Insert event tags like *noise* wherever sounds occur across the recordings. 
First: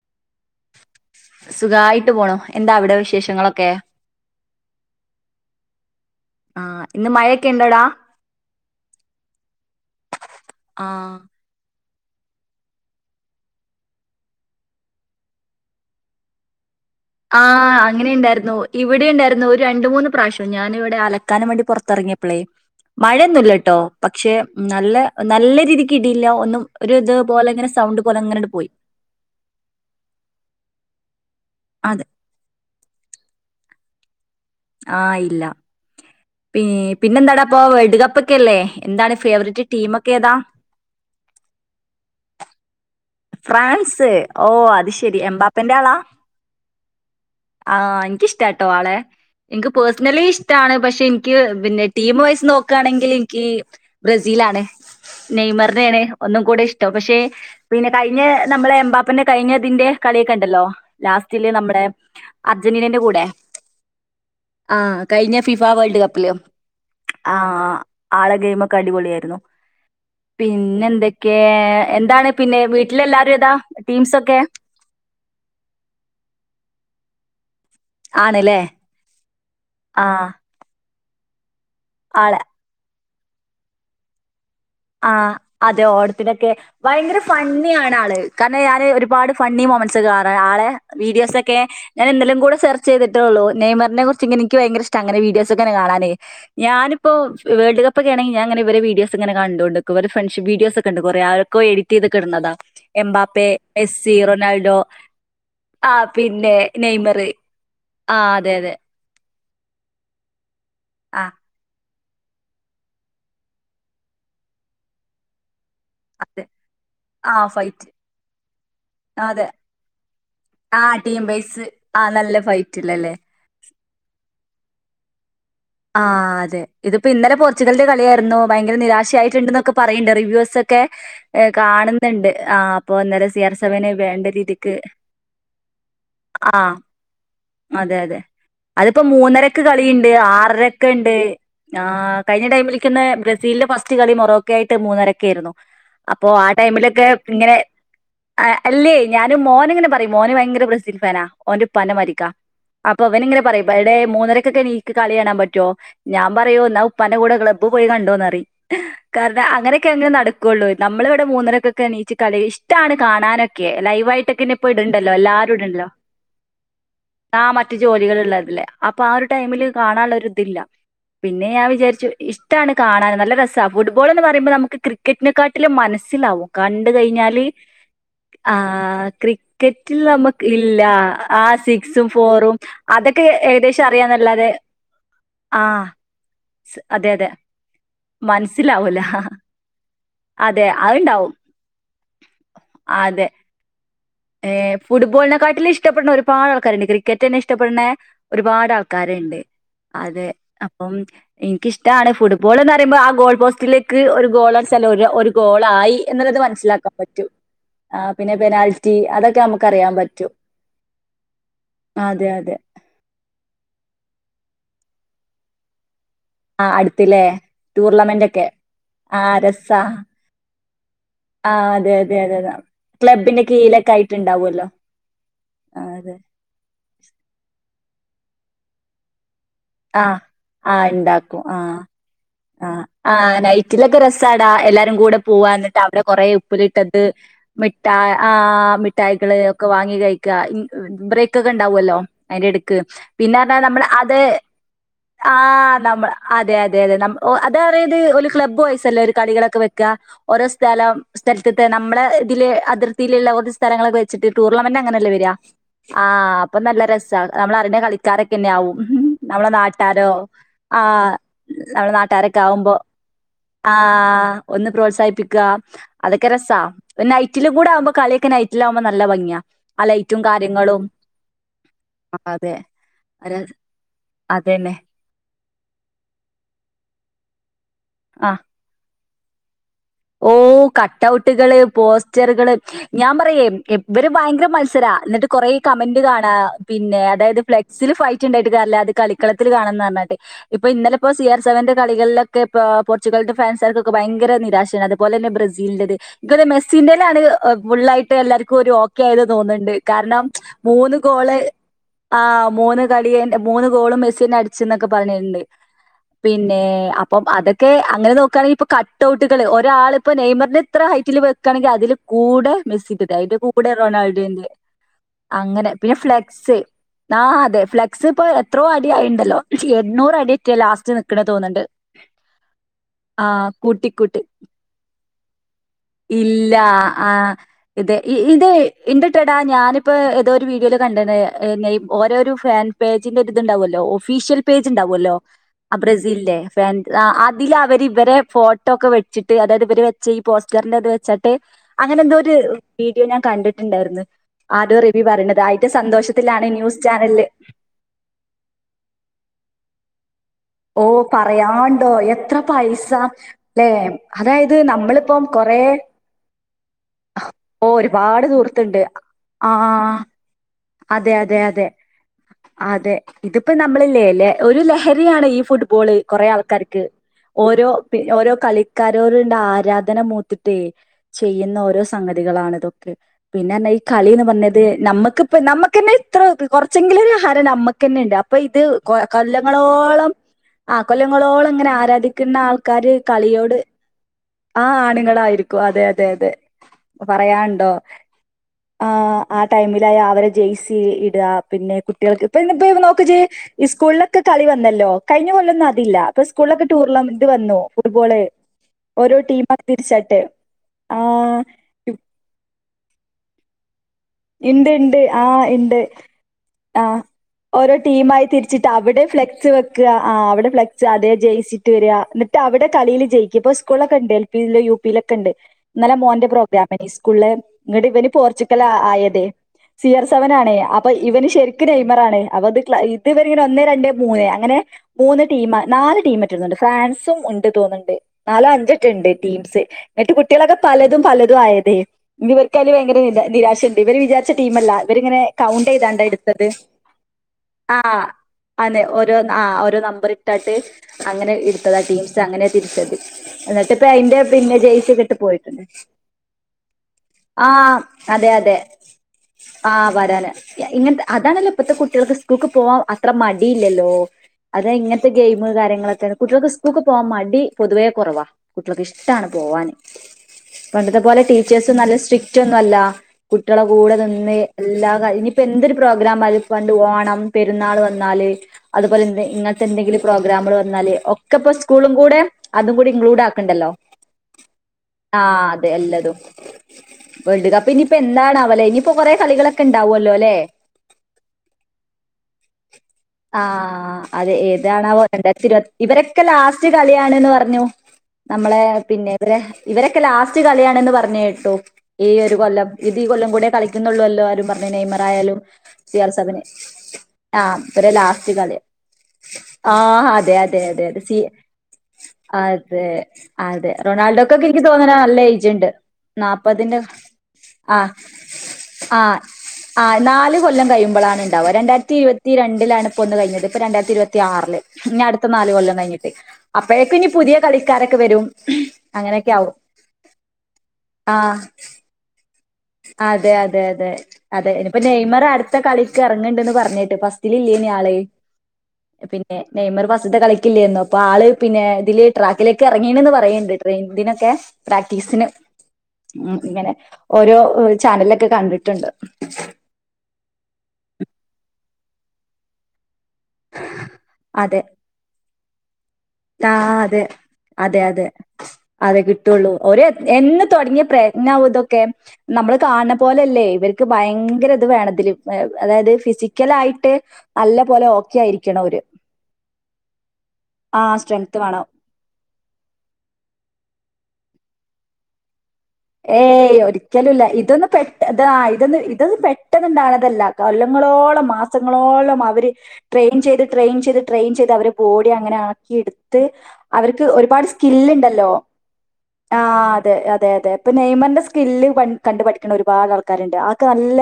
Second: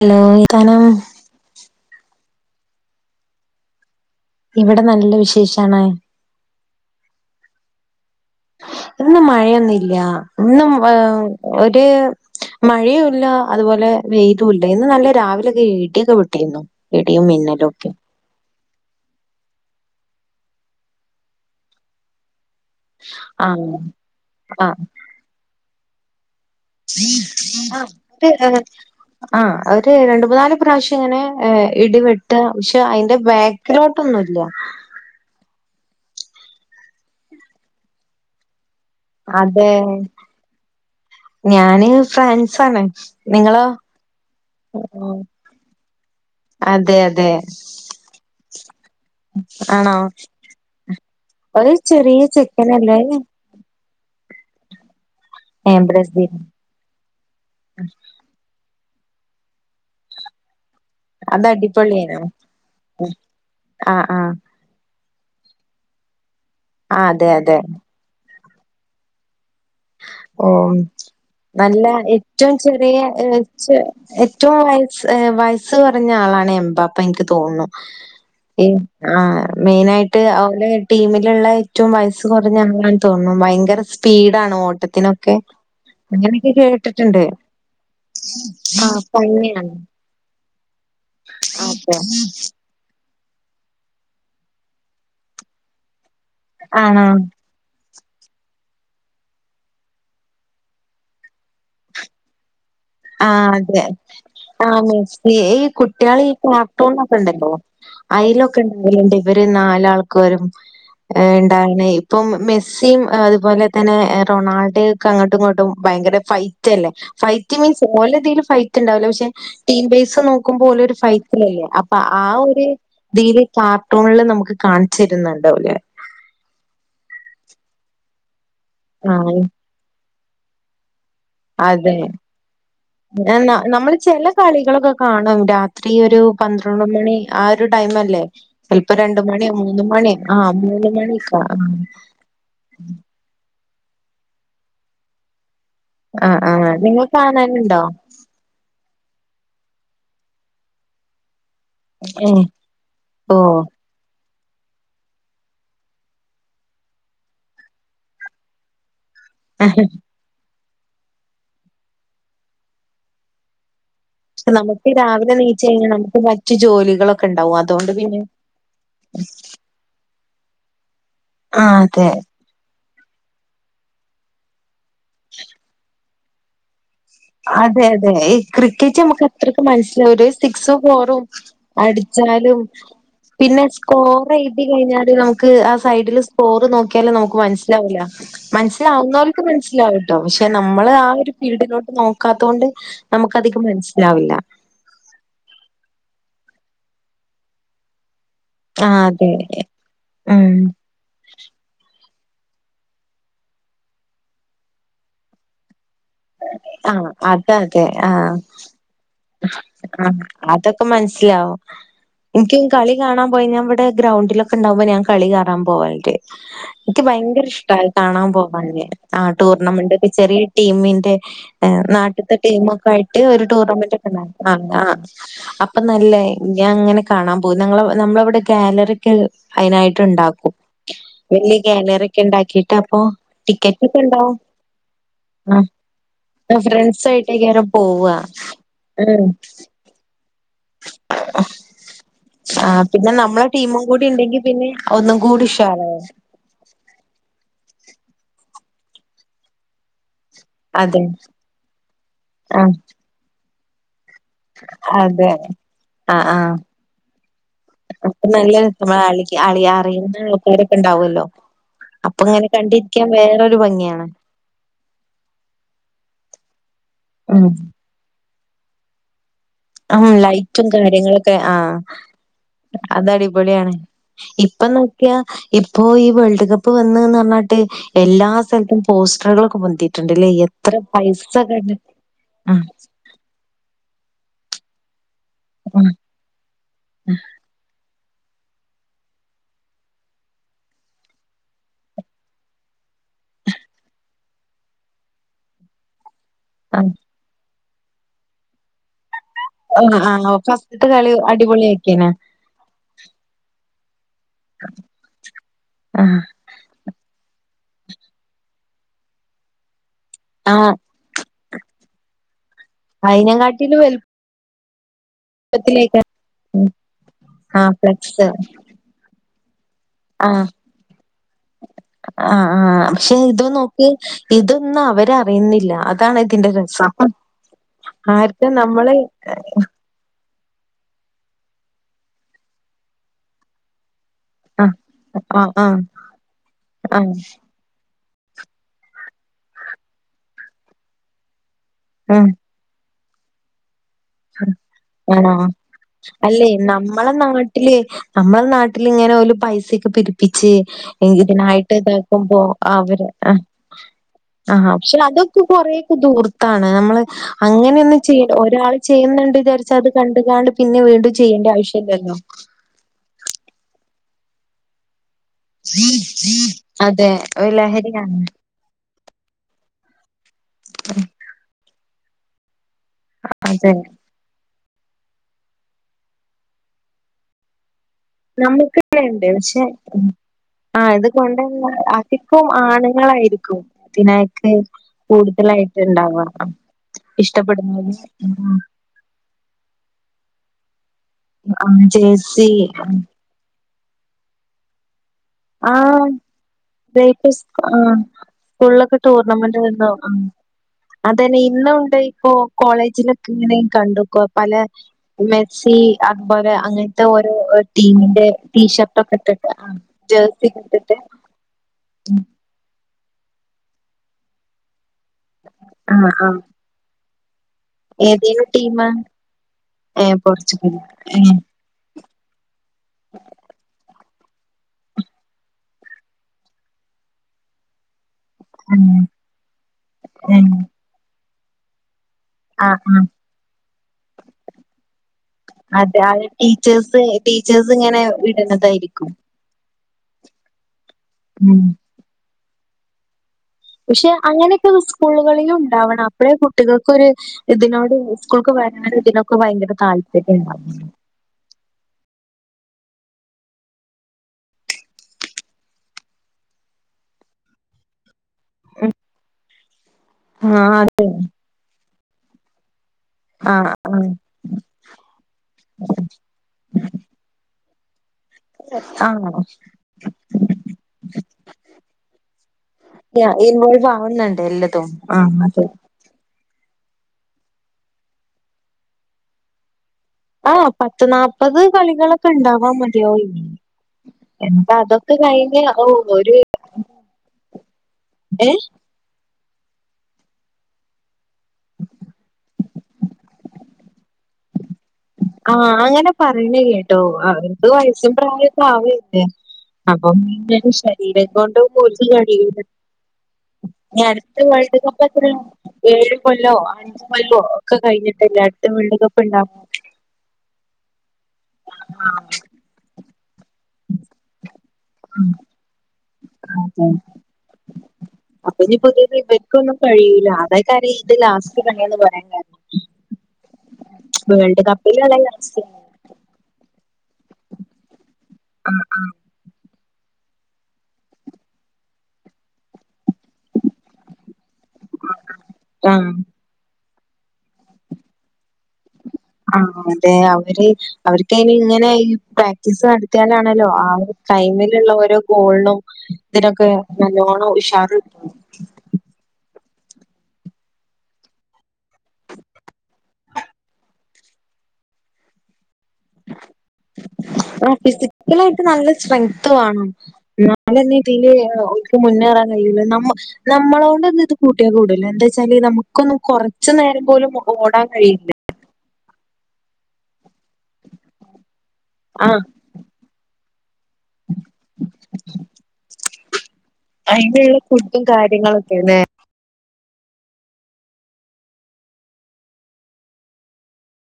ഹലോയി കാനം സുഖായിട്ട് പോണു എന്താ അവിടെ വിശേഷങ്ങളൊക്കെ ഇവിടെ നല്ല വിശേഷാണ് ആഹ് ഇന്ന് മഴയൊക്കെ ഇണ്ടോടാ ഇന്നും മഴയൊന്നുല്ല ഇന്നും ആ ഒര് മഴയു ഇല്ല അതുപോലെ വെയലു ഇല്ല ഇന്ന് നല്ല രാവിലൊക്കെ ഇടിയൊക്കെ വെട്ടിരുന്നു ആഹ് അങ്ങിനെ ഇണ്ടാരുന്നു ഇവിടെ ഇണ്ടായിരുന്നു ഒരു രണ്ട് മൂന്ന് പ്രാവശ്യം ഞാന് ഇവിടെ അലക്കാനും വേണ്ടി പൊറത്തിറങ്ങിയപ്പളേ മഴയൊന്നുല്ലട്ടോ ആഹ് പക്ഷേ നല്ല നല്ല രീതിക്ക് ഇടിയില്ല ഒന്നും ഒരു ഇത് പോലങ്ങനെ സൗണ്ട് പോലെ അങ്ങനണ്ട് ആഹ് പോയി ആഹ് ഒരു രണ്ട് മൂന്നാല് പ്രാവശ്യം ഇങ്ങനെ അതെ ഇടിവെട്ട്വാ പക്ഷെ അതിന്റെ ബാക്കിലോട്ടോന്നുല്ല ആഹ് ഇല്ല പി പിന്നെന്താടാ അപ്പൊ വേൾഡ് കപ്പൊക്കെല്ലേ എന്താണ് ഫേവറിറ്റ് അതെ ടീമൊക്കെ ഏതാ ഞാന് ഫ്രാൻസാണ് നിങ്ങളോ ഫ്രാൻസ് ഓഹ അത് ഉം. ശെരി എമ്പാപ്പന്റെ ആളാ അതെ അതെ ആഹ് എനിക്കിഷ്ടാട്ടോ ആളെ എനിക്ക് ആണോ പേഴ്സണലി ഇഷ്ടാണ് പക്ഷെ എനിക്ക് ഒരു പിന്നെ ടീം ചെറിയ വെച്ച് ചെക്കനല്ലേ നോക്കാണെങ്കി എനിക്ക് ബ്രസീലാണ് ഏഹ് നെയ്മറിനെയാണ് ബ്രസീൽ ഒന്നും കൂടെ ഇഷ്ടം പക്ഷെ പിന്നെ കഴിഞ്ഞ നമ്മള് എംമ്പാപ്പന്റെ കഴിഞ്ഞതിന്റെ കളിയൊക്കെണ്ടല്ലോ അത് ലാസ്റ്റില് നമ്മടെ അടിപൊളിയാണ് അർജന്റീനെന്റെ കൂടെ ആഹ് ആഹ് ആഹ് കഴിഞ്ഞ ഫിഫ വേൾഡ് കപ്പില് ആഹ് അതെ അതെ ആഹ് ആളെ ഗെയിമൊക്കെ അടിപൊളിയാരുന്നു ഓഹ് പിന്നെ എന്തൊക്കെ നല്ല എന്താണ് ഏറ്റവും പിന്നെ വീട്ടില് എല്ലാരും ഏതാ ടീംസൊക്കെ വയസ്സ് വയസ്സ് കൊറഞ്ഞ ആളാണ് എംമ്പപ്പൻ എനിക്ക് തോന്നുന്നു ആണ്ല്ലേ എൻ ആഹ് മെയിനായിട്ട് ആഹ് ഔലെ ടീമില്ള്ളത് ഏറ്റവും വയസ്സ് ആളെ കൊറഞ്ഞ ആളാ തോന്നും ഭയങ്കര സ്പീഡാണ് ഓട്ട ആഹ് അതെ ഓട്ടത്തിനൊക്കെ ഭയങ്കര ഫണ്ണിയാണ് ആള്. കാരണം ഞാന് ആഹ് ഒരു പാട് ഫണ്ണി തന്നെയാണ് മൊമെന്റ്സ് കാണാറ് ആളെ വീഡിയോസൊക്കെ അതെ ഞാൻ ഇന്നലെയും കൂടെ സെർ ചെയ്തിട്ടേയുള്ളൂ നെയ്മറിനെക്കുറിച്ച് ഇങ്ങനെ എനിക്ക് ഭയങ്കര ഇഷ്ടാ അങ്ങനെ വീഡിയോസൊക്കെ അങ്ങനെ കാണാനേ ആണോ ഞാനിപ്പോ ഈ വേൾഡ്കപ്പൊക്കെ ആണെങ്കി ഞാൻ ഇങ്ങനെ ഇവരുടെ വഡിയോസ് ഇങ്ങനെ കണ്ടോണ്ടിക്കും ഇവരുടെ ഫ്രണ്ട്ഷിപ്പ് വീഡിയോസൊക്കെ ഉണ്ട് കൊറേ ആരൊക്കെയോ എഡിറ്റ് ചെയ്തൊക്കെ ഇടുന്നതാ എംബാപ്പെ ആഹ് അതെ മെസ്സി റൊണാൾഡോ ആഹ് മെസ്സി ഈ ആഹ് കുട്ടികള് ഈ പിന്നെ കാർട്ടൂണൊക്കെ നെയ്മറ് ഉണ്ടല്ലോ ആഹ് അതെ അയിലൊക്കെ അതെ ഉണ്ടാവലുണ്ട് ഇവര് നാലാൾക്കാരും ഏ ആഹ് ധാരണയായി ഇപ്പം മെസ്സിയും അതുപോലെ തന്നെ റൊണാൾഡെ ഒക്കെ അങ്ങോട്ടും ഇങ്ങോട്ടും ഭയങ്കര അതെ ഫൈറ്റ് അല്ലേ ഫൈറ്റ് മീൻസ് ഓൽടെ ഇതില് ഫൈറ്റ് ഉണ്ടാവില്ല പക്ഷെ അതെ ടീം ബേസ് നോക്കുമ്പോ ഓല് ഒരു ആഹ് ടീം ബേസ് ഫൈറ്റിലല്ലേ അപ്പൊ ആഹ് ആ നല്ല ഒരു ഫൈറ്റ്ല്ലല്ലേ ഇതില് കാർട്ടൂണില് നമുക്ക് കാണിച്ച് തരുന്നുണ്ട്‌ ഓലെ ആഹ് അതെ ഇതിപ്പോ ഇന്നല പോർച്ചുഗലിന്റെ കളിയായിരുന്നു ഭയങ്കര ആഹ് നിരാശയായിട്ടുണ്ടെന്നൊക്കെ പറയണ്ട് റിവ്യൂസ് ഒക്കെ ഏഹ് അതെ. കാണുന്നുണ്ട് ആഹ് അപ്പൊ അന്നേരം സി ന ആർ സെവന് വേണ്ട രീതിക്ക് ത്രി ഒരു ആഹ് പന്ത്രണ്ട് മണി ആ ഒരു അതെ അതെ ടൈമല്ലേ ചിലപ്പോ അതിപ്പോ രണ്ട്‌ മണി മൂന്നരക്ക് മൂന്ന് കളിയുണ്ട് മണി ആ മൂ ആറരക്ക് ന്ന് ഉണ്ട് മണിയൊക്കെ ആവും. ആഹ് കഴിഞ്ഞ ടൈമിലേക്കിന്ന് ബ്രസീലിന്റെ ഫസ്റ്റ് കളി മൊറോക്കെ ആയിട്ട് മൂന്നരക്കായിരുന്നു. അപ്പൊ ആഹ് ആഹ് ആ ആഹ് നിങ്ങൾ ടൈമിലൊക്കെ ഇങ്ങനെ കാണലുണ്ടോ? ആഹ് അല്ലേ ഞാന് മോനിങ്ങനെ പറയും മോന് ഭയങ്കര ബ്രസീൽ ഫാനാ ഓൻ്റെ ത്താൻ്റെ മാതിരിക്കാ ഏഹ് അപ്പൊ അവനിങ്ങനെ പറയും ഓഹ് ഇവടെ മൂന്നരക്കൊക്കെ എണീറ്റ് കളി കാണാൻ പ റ്റുവോ ഞാൻ പറയും എന്നാ ഉപ്പാന്റെ കൂടെ ക്ലബ്ബിൽ പോയി കണ്ടോന്ന് പറയും കാരണം അങ്ങനെയൊക്കെ അങ്ങനെ നട ക്കുള്ളൂ നമ്മളിവിടെ മൂന്നരക്കൊക്കെ എണീച്ച് കളി ഇഷ്ടാണ് കാണാനൊക്കെ ലൈവായി ട്ടിങ്ങനെ ഇപ്പ നമുക്ക് ഇടണ്ടല്ലോ രാവിലെ എല്ലാരും നീച്ച് ഇടുണ്ടല്ലോ കഴിഞ്ഞാൽ നമുക്ക് മറ്റു ജോലികളൊക്കെ ആ ഉണ്ടാവും മറ്റ് അതുകൊണ്ട് ജോലികൾ പിന്നെ ഉള്ളവരല്ലേ അപ്പൊ ആ ഒരു ടൈമില് കാണാനുള്ളൊരു ഇതില്ല പിന്നെ ഞാൻ ആഹ് അതെ വിചാരിച്ചു ഇ ഇഷ്‌ടാണ് കാണാന് നല്ല രസവാ ഫുട്ബോളെന്ന് പറയുമ്പോ നമുക്ക് ക്രിക്കറ്റിനെക്കാട്ടിലും മനസ്സിലാവും. കണ്ടു കഴിഞ്ഞാല് അതെ അതെ ഈ ആ ക്രിക്കറ്റ് നമുക്ക് അത്രക്ക് ക്രിക്കറ്റിൽ മനസ്സിലാവു ഒരു നമുക്ക് സിക്സും ഇല്ല ഫോറും ആ സിക്സും ഫോറും അടിച്ചാലും അതൊക്കെ പിന്നെ ഏകദേശം സ്കോർ അറിയാന്നല്ലാതെ എഴുതി കഴിഞ്ഞാലും നമു ക്ക് ആ സൈഡില് സ്കോർ സ് അതെ നോക്കിയാലും അതെ നമുക്ക് മനസ്സിലാവൂല്ല മനസ്സിലാവൂല മനസ്സിലാവുന്നവർക്ക് മനസ്സിലാവൂട്ടോ പക്ഷെ അതെ നമ്മള് ആ ഒരു അതുണ്ടാവും ഫീൽഡിലോട്ട് നോക്കാത്തോണ്ട് അതെ നമുക്ക് അധികം മനസ്സിലാവില്ല ഏഹ് ഫുട്ബോളിനെക്കാട്ടില് ഇഷ്ടപ്പെടുന്ന ഒരുപാട് ആൾക്കാരുണ്ട്. ക്രിക്കറ്റിനെ ഇഷ്ടപ്പെടുന്നെ ഒരുപാട് ആഹ് അതെ ആൾക്കാരുണ്ട് അതെ ഉം അപ്പം എനിക്കിഷ്ടാണ് ഫുട്ബോൾ എന്ന് പറയുമ്പോൾ ആ ഗോൾ പോസ്റ്റിലേക്ക് ഒരു ഗോൾ അടിച്ചാൽ ഒരു ഒരു ഗോളായി. എന്നുള്ളത് മനസ്സിലാക്കാൻ ആഹ് പറ്റും അതെ അതെ ആ ആഹ് പിന്നെ പെനാൽ ഈ അതൊക്കെ നമുക്ക് അറിയാൻ ആഹ് പറ്റും അതൊക്കെ മനസ്സിലാവും അതെ അതെ എനിക്ക് കളി കാണാൻ പോയി ഞാൻ ഇവിടെ ഗ്രൗണ്ടിലൊക്കെ ഉണ്ടാവുമ്പോ ഞാൻ കളി കാണാൻ പോവലുണ്ട് ആ എനിക്ക് അടുത്തില്ലേ ഭയങ്കര ഇഷ്ടമായി ടൂർണമെന്റ് കാണാൻ ഒക്കെ പോവാനേ ആ ആഹ് രസാ ടൂർണമെന്റ് ഒക്കെ ചെറിയ ടീമിന്റെ ആ അതെ അതെ നാട്ടിത്തെ അതെ അതെ ടീമൊക്കെ ആയിട്ട് ക്ലബിന്റെ ഒരു കീഴിലൊക്കെ ടൂർണമെന്റ് ഒക്കെ ഉണ്ടായിരുന്നു ആയിട്ടുണ്ടാവുമല്ലോ ആഹ് ആഹ് അപ്പൊ ആ അതെ നല്ലേ ഞാൻ അങ്ങനെ കാണാൻ പോകും നമ്മള നമ്മളവിടെ ഗാലറി യൊക്കെ അതിനായിട്ട് ആ ഉണ്ടാക്കും ആ ഉണ്ടാക്കും വല്യ ആ ഗാലറി ഒക്കെ ഉണ്ടാക്കിയിട്ട് ആഹ് അപ്പൊ ആഹ് ടിക്കറ്റ് നൈറ്റിലൊക്കെ ഒക്കെ ഉണ്ടാവും. രസവാടാ എല്ലാരും കൂടെ പോവാ ആ എന്നിട്ട് അ പിന്നെ കൊറെ ഉപ്പിലിട്ടത് ഫ്രണ്ട്സ് ആയിട്ടേക്കാരം മിഠായി പോവാ. ആഹ് ഉം മിഠായികള് ഒക്കെ വാങ്ങി കഴി ക്കാ ബ്രേക്ക് ഒക്കെ ഉണ്ടാവുമല്ലോ അതിന്റെ ആ ഇടക്ക് പിന്നെ നമ്മളെ പറഞ്ഞാൽ ടീമും നമ്മള് കൂടി അത് ഉണ്ടെങ്കി പിന്നെ ഒന്നും കൂടി ആഹ് ഉഷാറായി നമ്മൾ അതെ അതെ അതെ അതെ ന അതായത് ഒരു ക്ലബ് വൈസ്സല്ലേ ഓര് കളികളൊക്കെ വെക്കുക ഓരോ സ്ഥലം അതെ സ്ഥലത്തെ നമ്മളെ ഇതില് ആ അതിർത്തിയിലുള്ള ഒരു സ്ഥലങ്ങളൊക്കെ വെച്ചിട്ട് ടൂർണമെന്റ് അങ്ങനെയല്ലേ അതെ വരാ. ആഹ് അപ്പൊ നല്ല രസാ. നമ്മള് അറിയണ കളി അപ്പൊ നല്ല ക്കാരന്നെയാവും. നമ്മള അളി നമ്മളെ അളി നാട്ടാരോ അറിയുന്ന ആഹ് നമ്മളെ നാട്ട അപ്പ അങ്ങനെ കണ്ടിരിക്കാൻ വേ ആഹ് ഒന്ന് പ്രോത്സാഹിപ്പിക്കുക അതൊക്കെ രസാ. അത് ഉം നൈറ്റിലും കൂടെ മ്പോ കളിക്കെ നൈറ്റിലാവുമ്പോ നല്ല ഭംഗിയാ ആ ഹ ലൈറ്റും കാര്യങ്ങളും കാര്യങ്ങളൊക്കെ ആ അതെ അതെ അതടിപൊളിയാണ് അതന്നെ ഇപ്പന്ന് ക്യാ ഇപ്പോ ഈ വേൾഡ് കപ്പ് വന്ന് പറഞ്ഞിട്ട് ആ എല്ലാ സ്ഥലത്തും പോസ്റ്ററുകളൊക്കെ പൊന്തി ഓ കട്ടഔട്ടുകള് പോസ്റ്ററുകള് ആഹ് ഞാൻ പറയേ ഇവര് ഭയങ്കര മൽസരാ ന്നിട്ട് കൊറെ ആഹ് കമന്റ് കാണ ആ പിന്നെ അതായത് ഫ്ലെക്സിൽ ഫൈറ്റ് ഉണ്ടായിട്ട് കാര്യല്ലാ അത് കളിക്കളത്തിൽ കാണന്ന് പറഞ്ഞിട്ട് ഇപ്പൊ ഇന്നലെ ഇപ്പോ സി ആർ സെവന്റെ കളികളിലക്കെ പോർച്ചഗിലിന്റെ ഫാൻസാർക്കൊക്കെ ഭയങ്കര നിരാശ അതുപോലെ തന്നെ ബ്രസീലിൻെത് എനിക്ക് തോന്നണു മെസിന്റെതാണ് ഫുള്ളായിട്ട് എല്ലർക്കും ഒരു എനിക്ക് അത് തോന്നുന്നുണ്ട് ആഹ് ആഹ് കാരണം ആഹ് ഫസ്റ്റ്ത്തെ മൂന്നു കളി ഗോള് അടിപൊളിയാക്കിയനെ ആ മൂന്ന് ള മൂന്ന് ഗോളും മെസ്സിതനെ അടിച്ചന്നൊക്കെ പറഞ്ഞിണ്ട് ആഹ് പിന്നെ പിന്നെ അപ്പം അതൊക്കെ അങ്ങനെ നോക്കാണെങ്കിൽ ഇപ്പൊ കട്ട്ഔട്ടുകള് ഒരാള് ഇപ്പൊ നെയ്മറിന്റെ ആഹ് എത്ര ഹൈറ്റിൽ വെക്കാണെങ്കിൽ അതില് കൂടെ മെസ്സിൻ്റെ അതിന്റെ കൂടെ അയിനെക്കാട്ടിലും റൊണാൾഡോന്റെ അങ്ങനെ പിന്നെ വലുപ്പത്തിലേക്കാ ഫ്ലെക്സ് ആ തെ ആഹ് ഫ്ലെക്സ്പ്പൊ ഫ്ലെക്സ് എത്രോടി ആയിണ്ടല്ലോ ആഹ് എണ്ണൂറടിറ്റെ ലാസ്റ്റ് നിക്കണ തോന്നുണ്ട് ആഹ് ആഹ് പക്ഷെ ആ ഇത് നോക്ക് കൂട്ടിക്കൂട്ടി ഇതൊന്നും അവരറിയുന്നില്ല. അതാണ് ഇതിന്റെ ഇല്ല രസം. ആ ഇത ഇത് ആർക്കും നമ്മള് ഇണ്ടിട്ടടാ ഞാൻ പ്പോ ഏതോരു വീഡിയോൽ കണ്ടണ് ഓരോ ഒരു ഫാൻ പേജിന്റെ ഇതുണ്ടാവുല്ലോ ഒഫീഷ്യൽ പേജ് ആഹ് ഉണ്ടാവുല്ലോ ആഹ് ആഹ് ബ്രസീലന്റെ ആഹ് അതിൽ അവരി ഇവരെ ഫോട്ടോ ഒക്കെ വെ വെച്ചിട്ട് അതായത് ഇവര് വെച്ച ഈ പോസ്റ്ററിന്റെറ അത് വെച്ചട്ട് ആഹ് അങ്ങനെന്തോരു വീഡിയോ ഞാൻ കണ്ടിട്ടുണ്ടായിരുന്നു ആരോ റിവി ആണോ പറയണത് അയിന്റെ സന്തോഷത്തിലാണ് ഈ ന്യൂസ് ചാനല് ല്ലേ മ്മളെ നാട്ടിലിങ്ങനെ ഓല് പൈസൊക്കെ പിരിപ്പി ച്ച് ഓ ഇതിനായിട്ട് പറയാണ്ടോ എത്ര ഇതാക്കുമ്പോ പൈസ അവര് ല്ലെ അതായത് ആ ക്ഷെ അതു നമ്മളിപ്പം കൊറേ കൊറൊ ദൂർത്താണ് നമ്മള് ഓ അങ്ങനെന്നും ചെയ്യാ ഒരുപാട് ഓരാൾ ദൂർത്തുണ്ട് ചെയ്യുന്നുണ്ട് വിചാരിച്ച അത് ആഹ് കണ്ട കാണ്ട് പിന്നെ വീണ്ടും അതെ അതെ ചെയ്യേണ്ട അതെ ആവശ്യമില്ലല്ലോ അതെ ഇതിപ്പംനമ്മള്ല്ലേ ല ഒരു ലഹരിയാണ് ഈ ഫുട്ബോള് കുറേ ആൾക്കാർക്ക് അതെ ഒരു ഓരോ പി ലഹരിയാണ്. ഓരോ കളി ക്കാരോര്ണ്ട് ആരാധന മൂത്തിട്ടേ ചെയ്യുന്ന ഓരോ സംഗതികളാണ് ഇതൊക്കെ പിന്നെന്നെ അതെ ഈ കളിന്ന് പറഞ്ഞത് നമ്മുക്ക് അപ്പ നമ്മുക്ക് തന്നെ ഇത്ര കുറച്ചെങ്കിലും ഒരു ഹരം നമ്മുക്ക് തന്നെ ഉണ്ട് പ്പ ഇത് കൊ നമുക്കല്ലേ ഉണ്ട് പക്ഷെ കൊല്ലങ്ങളോളം ആ ആഹ് ഇത് കൊല്ലങ്ങളോള ഇങ്ങനെ കൊണ്ടുവന്ന ആരാധിക്കുന്ന ആൾക്കാാര് കളിയോട് അതിനായിട്ട് ആ ആണുങ്ങളായിരിക്കും കൂടുതലായിട്ട് അതെ അതെ ഇണ്ടാവാ അതെ പറയാണ്ടോ ഇഷ്ടപ്പെടുന്ന ഉം ആ അ ടൈമിലായ അവരെ ജെഴസി ഇടുക പിന്നെ ആഹ് കുട്ടികൾക്ക് ജേഴ്സി പിന്നെ പെണ്ണ്ങ്ങളന്നെ നോക്ക്ജ് ഈ സ്കൂളിലൊക്കെ കളി വന്നല്ലോ കഴിഞ്ഞ കൊല്ലൊന്നും അതില്ല ആഹ് ഇപ്പൊ സ്കൂളിലക്കെ ടൂർണമെന്റ് വന്നു ലേറ്റസ്റ്റ് ആഹ് ഫുട്ബോള് സ്കൂളിലൊക്കെ ഓരോ ടൂർണമെന്റ് ടീമാക്കി വന്ന തിരിച്ചായിട്ട് അതന്നെ ആഹ് ഇന്നുണ്ട് ഓ കോളേജിലൊക്കെ ഇങ്ങനെയും കണ്ടു പല ഇണ്ട് ഇണ്ട് ആഹ് മെസ്സി ഇണ്ട് അതുപോലെ ആഹ് അങ്ങനത്തെ ഓരോ ടീമിന്റെ ടീശർട്ടോക്കെ ഇട്ട്ട്ട് ആ ആ അവിടെ ഫ്ലക്സ് അതെ ജയിച്ചിട്ട് വരി എന്നിട്ട് അവിടെ കളിയില് ജയിക്കും ഇപ്പ സ്കൂളൊക്കെ ഉണ്ട് എൽ പി യു പിയിലൊക്കെ ഉണ്ട് ഇന്നലെ ആഹ് മോന്റെ ആഹ് പ്രോഗ്രാമേനി സ്കൂളില് ന്ന്ട്ട് ഇവന് ഏതേനു പോർച്ചുഗൽ ടീമാ ആയ സി ഓർ ഏഹ് സെവനാണേ പോർച്ചുഗൽ അപ്പൊ ഇവന് ഏഹ് ശെരിക്കും നൈമറാണ് അപ്പത് ക്ലാ ത്ങ്ങനെ ഒന്ന് രണ്ട് മൂന്ന് അങ്ങനെ മൂന്ന് ടീം നാല് ടീമേറ്റെണ്ട് തോന്ന്ണ്ട് ഫ്രാൻസും ണ്ട് തോന്ന്ണ്ട് നാലോ അഞ്ചോ റ്റെണ്ട് ടീംസ് ന്ന്ട്ട് കുട്ട്യാളൊക്കെ ഏഹ് പലതും പലതും ആയതേ ഇവർക്കയ്ല് ആഹ് ഭയങ്കര ആഹ് നിലാ നിരാശേണ് ഇവര് വിജാരിച്ച ടീമല്ല ഇവരിങ്ങനെ അതെ കൗണ്ടെയ്താണ്ടാ അത് ഇട്ത്തത് ടീച്ചേഴ്സ് ടീച്ചേഴ്സ് ഇങ്ങനെ ആഹ് അതെ വിടണതായിരിക്കും. ഒരോ ആഹ് ഒരോ നമ്പർ ഇട്ടാട്ട് അങ്ങനെ ഉം ഇട്ത്തതാ ടീംസ് അങ്ങനെ തിരിച്ചത് പക്ഷെ ന്ന്ട്ട്പ്പയ്ന്റെ പിന്നെ അങ്ങനെയൊക്കെ ജെയ്സ്യൊക്കെ ട്ട് സ്കൂളുകളിൽ പോയിക്ക്ണ് ഉണ്ടാവണം അപ്പഴേ കുട്ടികൾക്കൊരു ആഹ് ഇതിനോട് അതെ സ്കൂൾക്ക് അതെ വരാനും ഇതിനൊക്കെ ആ ഭയങ്കര വരാന് താല്പര്യം ഉണ്ടാവുള്ളൂ. ങ്ങൻത്തെ അതാണല്ലോ ഇപ്പത്തെ കുട്ട്യാൾക്ക് സ്കൂൾക്ക് പോവാൻ അത്ര മടില്ലല്ലോ അതാ ഇങ്ങൻത്തെ ഗെയിം കാര്യങ്ങളൊക്കെണ് കുട്ട്യാൾക്ക് സ്കൂൾക്ക് പോവാൻ മടി പൊതുവേ കൊറവാ കുട്ട്യാൾക്ക് ഇഷ്ടാണ് പോവാന് ആഹ് പണ്ടത്തെ പോലെ ടീച്ചേഴ്സും നല്ല സ്ട്രിക്റ്റൊന്നു അല്ല കുട്ട്യാളെ ആഹ് കൂടെ നിന്ന് എല്ലാ കാ ഇനിപ്പൊ എന്തൊരു പ്രോഗ്രാമായാലും പണ്ട് ഓണം പെരുന്നാള് വെന്നാല് അതുപോലെ ന്ന് ആഹ് ഇങ്ങൻത്തെ എന്തെങ്കിലും പ്രോഗ്രാമുകള് വെന്നാല് ഒക്കെപ്പൊ സ്കൂളും കൂടെ അതും കൂടി ആഹ് ഇൻക്ലൂഡാക്ക്ണ്ടല്ലോ ഇൻവോൾവ് ആവുന്നുണ്ട് എല്ലതും ആഹ് അതെ എല്ലതും വേൾഡ് കപ്പ് ഇനിയിപ്പോ എന്നാണാവൊലെ ഇനിയിപ്പോ കൊറെ കളികള് ക്കെണ്ടാവല്ലോ ലെ ആഹ് പത്ത് നാപ്പത് കളികളൊക്കെ ണ്ടാവാൻ മതിയാവും അത് എന്താ ഏതാണാവോ അതൊക്കെ രണ്ടായിരത്തി കഴിഞ്ഞ് ഇരുപത് ഓഹ് ഇവരൊക്കെ ഒരു ലാസ്റ്റ് കളിയാണ്ന്ന് പറഞ്ഞു നമ്മളെ ഏഹ് പിന്നെ ഇവരെ ഇവരൊക്കെ ലാസ്റ്റ് കളിയാണെന്ന് പർഞ്ഞെ കേട്ടു ഈ ഒരു കൊല്ലം ഇത് ഈ കൊല്ലം കൂടെ കളിക്കുന്നൊള്ളോല്ലാരും പർഞ് നെയ്മർ ന്തായാലും ആഹ് സി ആർ അങ്ങനെ സെവന് പറയണ കേട്ടോ ആഹ് അവർക്ക് ഇവരെ വയസ്സും ലാസ്റ്റ് കളി പ്രായൊക്കെ ആവല്ലേ ആഹ് അപ്പം അതെ അതെ ഇങ്ങനെ അതെ സി ശരീരം കൊണ്ട് ഒരു കഴിയൂല അതെ അതെ ഇനി അടുത്ത റൊണാൾഡോക്കൊക്കെ ഇനിക്ക് വേൾഡ് തോന്ന്ണ് കപ്പ് നല്ല എത്ര എയ്ജ്ണ്ട് ഏഴ് കൊല്ലോ നാപ്പതിന്റെ അഞ്ച് ഒക്കെ ആഹ് കഴിഞ്ഞട്ടല്ലെ അട്ത്ത വേൾഡ് ആഹ് കപ്പ് ണ്ടാവു ആഹ് നാല് കൊല്ലം കഴിയുമ്പളാണ് ണ്ടാവ രണ്ടായിരത്തി ഇരുപത്തി രണ്ടിലാണ് ഇപ്പൊ ഒന്ന് കയ്ഞ്ഞത് ഇപ്പോ രണ്ടായിരത്തി ഇരുപത്തി ആറില് ഇനി അടുത്ത നാല് കൊല്ലം കഴിഞ് ട്ട് അതെ അപ്പഴേക്കും ഇനി പുതിയ കളിക്കാരൊക്കെ വെരും അപ്പൊ അങ്ങനെയൊക്കെ ആവും താരാ ഇത് ആഹ് ലാസ്റ്റ് കളിയാന്ന് പറയാൻ കാരണം അതെ അതെ അതെ അതെ വേൾഡ് എനിപ്പൊ കപ്പിലല്ല നെയ്മറ് അടുത്ത ലാസ്റ്റ് കളി ച്ച് എറങ്ണ്ട്ന്ന് പർഞേട്ട് ഫസ്റ്റിലില്ലേനു ആള് ആഹ് ആഹ് പിന്നെ നെയ്മറ് ഫസ്റ്റ്ത്തെ കളിക്കില്ലേന്നു പ്പാള് പിന്നെ ഇതില് ട്രാക്കിലേക്കെറങ്ങീണ്ന്ന് പറയിണ്ട് ട്രെയിൻ ഇതിനൊക്കെ പ്രാക്ടീസിന് ആഹ് ഇങ്ങനെ ഓരോ ചാനലൊക്കെ കണ്ട്ട്ട്ണ്ട് ആഹ് അതെ അവര് അവര്ക്ക്യ്ന് ഇങ്ങനെ ഇ പ്രാ ക്ടീസ് നടത്തിയാലാണല്ലോ ആള് അതെ ടൈമില്ള്ള ഓരോ ഗോളിനും ഇതിനൊക്കെ ആഹ് അതെ നല്ലോണം അതെ ഉഷാറ് അതെ കിട്ടും അതെ കിട്ടൊള്ളു ഒര് എന്ന് തൊടങ്ങ്യ പ്രയത്നമാവും ഇതൊക്കെ നമ്മള് കാണണ പോലല്ലേ ഇവർക്ക് ഭയങ്കര ഇത് വേണതില് അതായത് ഫിസിക്കലായി ട്ട് നല്ല പോലെ ഓക്കെയായിരിക്കണം ഓര് സ്‌ട്രെങ്ത് വാണം ന്നാലെന്നെ ആഹ് ഇതില് സ്ട്രെങ്ത് വേണം. ക്ക് മുന്നേറാൻ കയ്യൊള്ളു നമ്മ നമ്മളോണ്ടൊന്നും ഇത് കൂട്ട്യാ കൂടുല്ല എന്താ ച്ചാല് നമു ഏയ് ഒരിക്കലും ല്ല ഇതൊന്ന് പെട്ട് താ കഴിയില്ല ഇതൊന്ന് ഇതൊന്ന് പെട്ട് ട്ടെന്ന്ണ്ടാവ്ണതല്ല കൊല്ലങ്ങളോളം മാസങ്ങളോളം ആഹ് അവര് ട്രെയിൻ ചെയ്ത് ട്രെയിൻ ചെയ്ത് ട്രെയിൻ ചെയ്ത് അവരെ ബോഡി അങ്ങനെ ആക്കി എടുത്ത് അവർക്ക് ഒരുപാട് അയിനുള്ള സ്കില് ഫുഡും ഉണ്ടല്ലോ കാര്യങ്ങളൊക്കെയാണ് ആഹ് അതെ അതെ അതെ ഇപ്പൊ നെയ്മറിന്റെ സ്കില് കണ്ട് പഠിക്കണ ഒരുപാട് ആൾക്കാരുണ്ട് അതൊക്കെ നല്ല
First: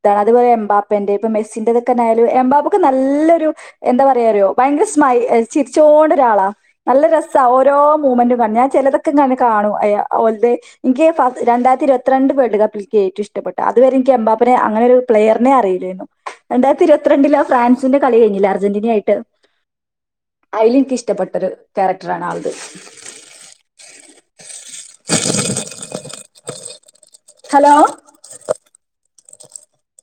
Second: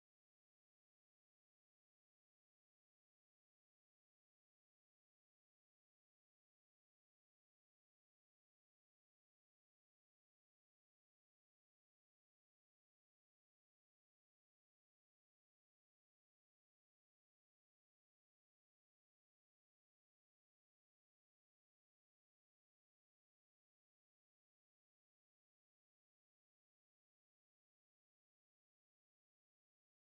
ഇതാണ് അതുപോലെ എമ്പാപെന്റ ഇപ്പൊ മെസ്സിന്റെറതക്കെന്നായാലും എംമ്പാപ്പ്ക്ക് നല്ലൊരു എന്താ പറയാറിയോ ഭയങ്കര സ്മ ചിരിച്ചോണ്ടൊരാളാ നല്ല രസവാ ഓരോ മൂമ്മെന്റും കാണും ഞാൻ ചിലതൊക്കെ ഇങ്ങനെ കാണും അലെ ഓലത് എനിക്ക് ഫ രണ്ടായിരത്തിയിരുപത്തിരണ്ട് വേൾഡ് കപ്പിലേക്ക് ഏറ്റവും ഇഷ്ടപ്പെട്ട അതുവരെ എനിക്ക് എമ്പാപ്പെന അങ്ങനെ ഒരു പ്ലെയറിനെ അറിയില്ലായിരുന്നു. രണ്ടായിരത്തി ഇരുപത്തിരണ്ടില് ആ ഫ്രാൻസിന്റെ കളി കഴിഞ്ഞില്ലേ അർജന്റീന ആയിട്ട് അയില് എനിക്ക്‌ ഇഷ്ടപ്പെട്ടൊരു ക്യാരക്ടറാണ് ആൾടത് *inaudible* ഹലോ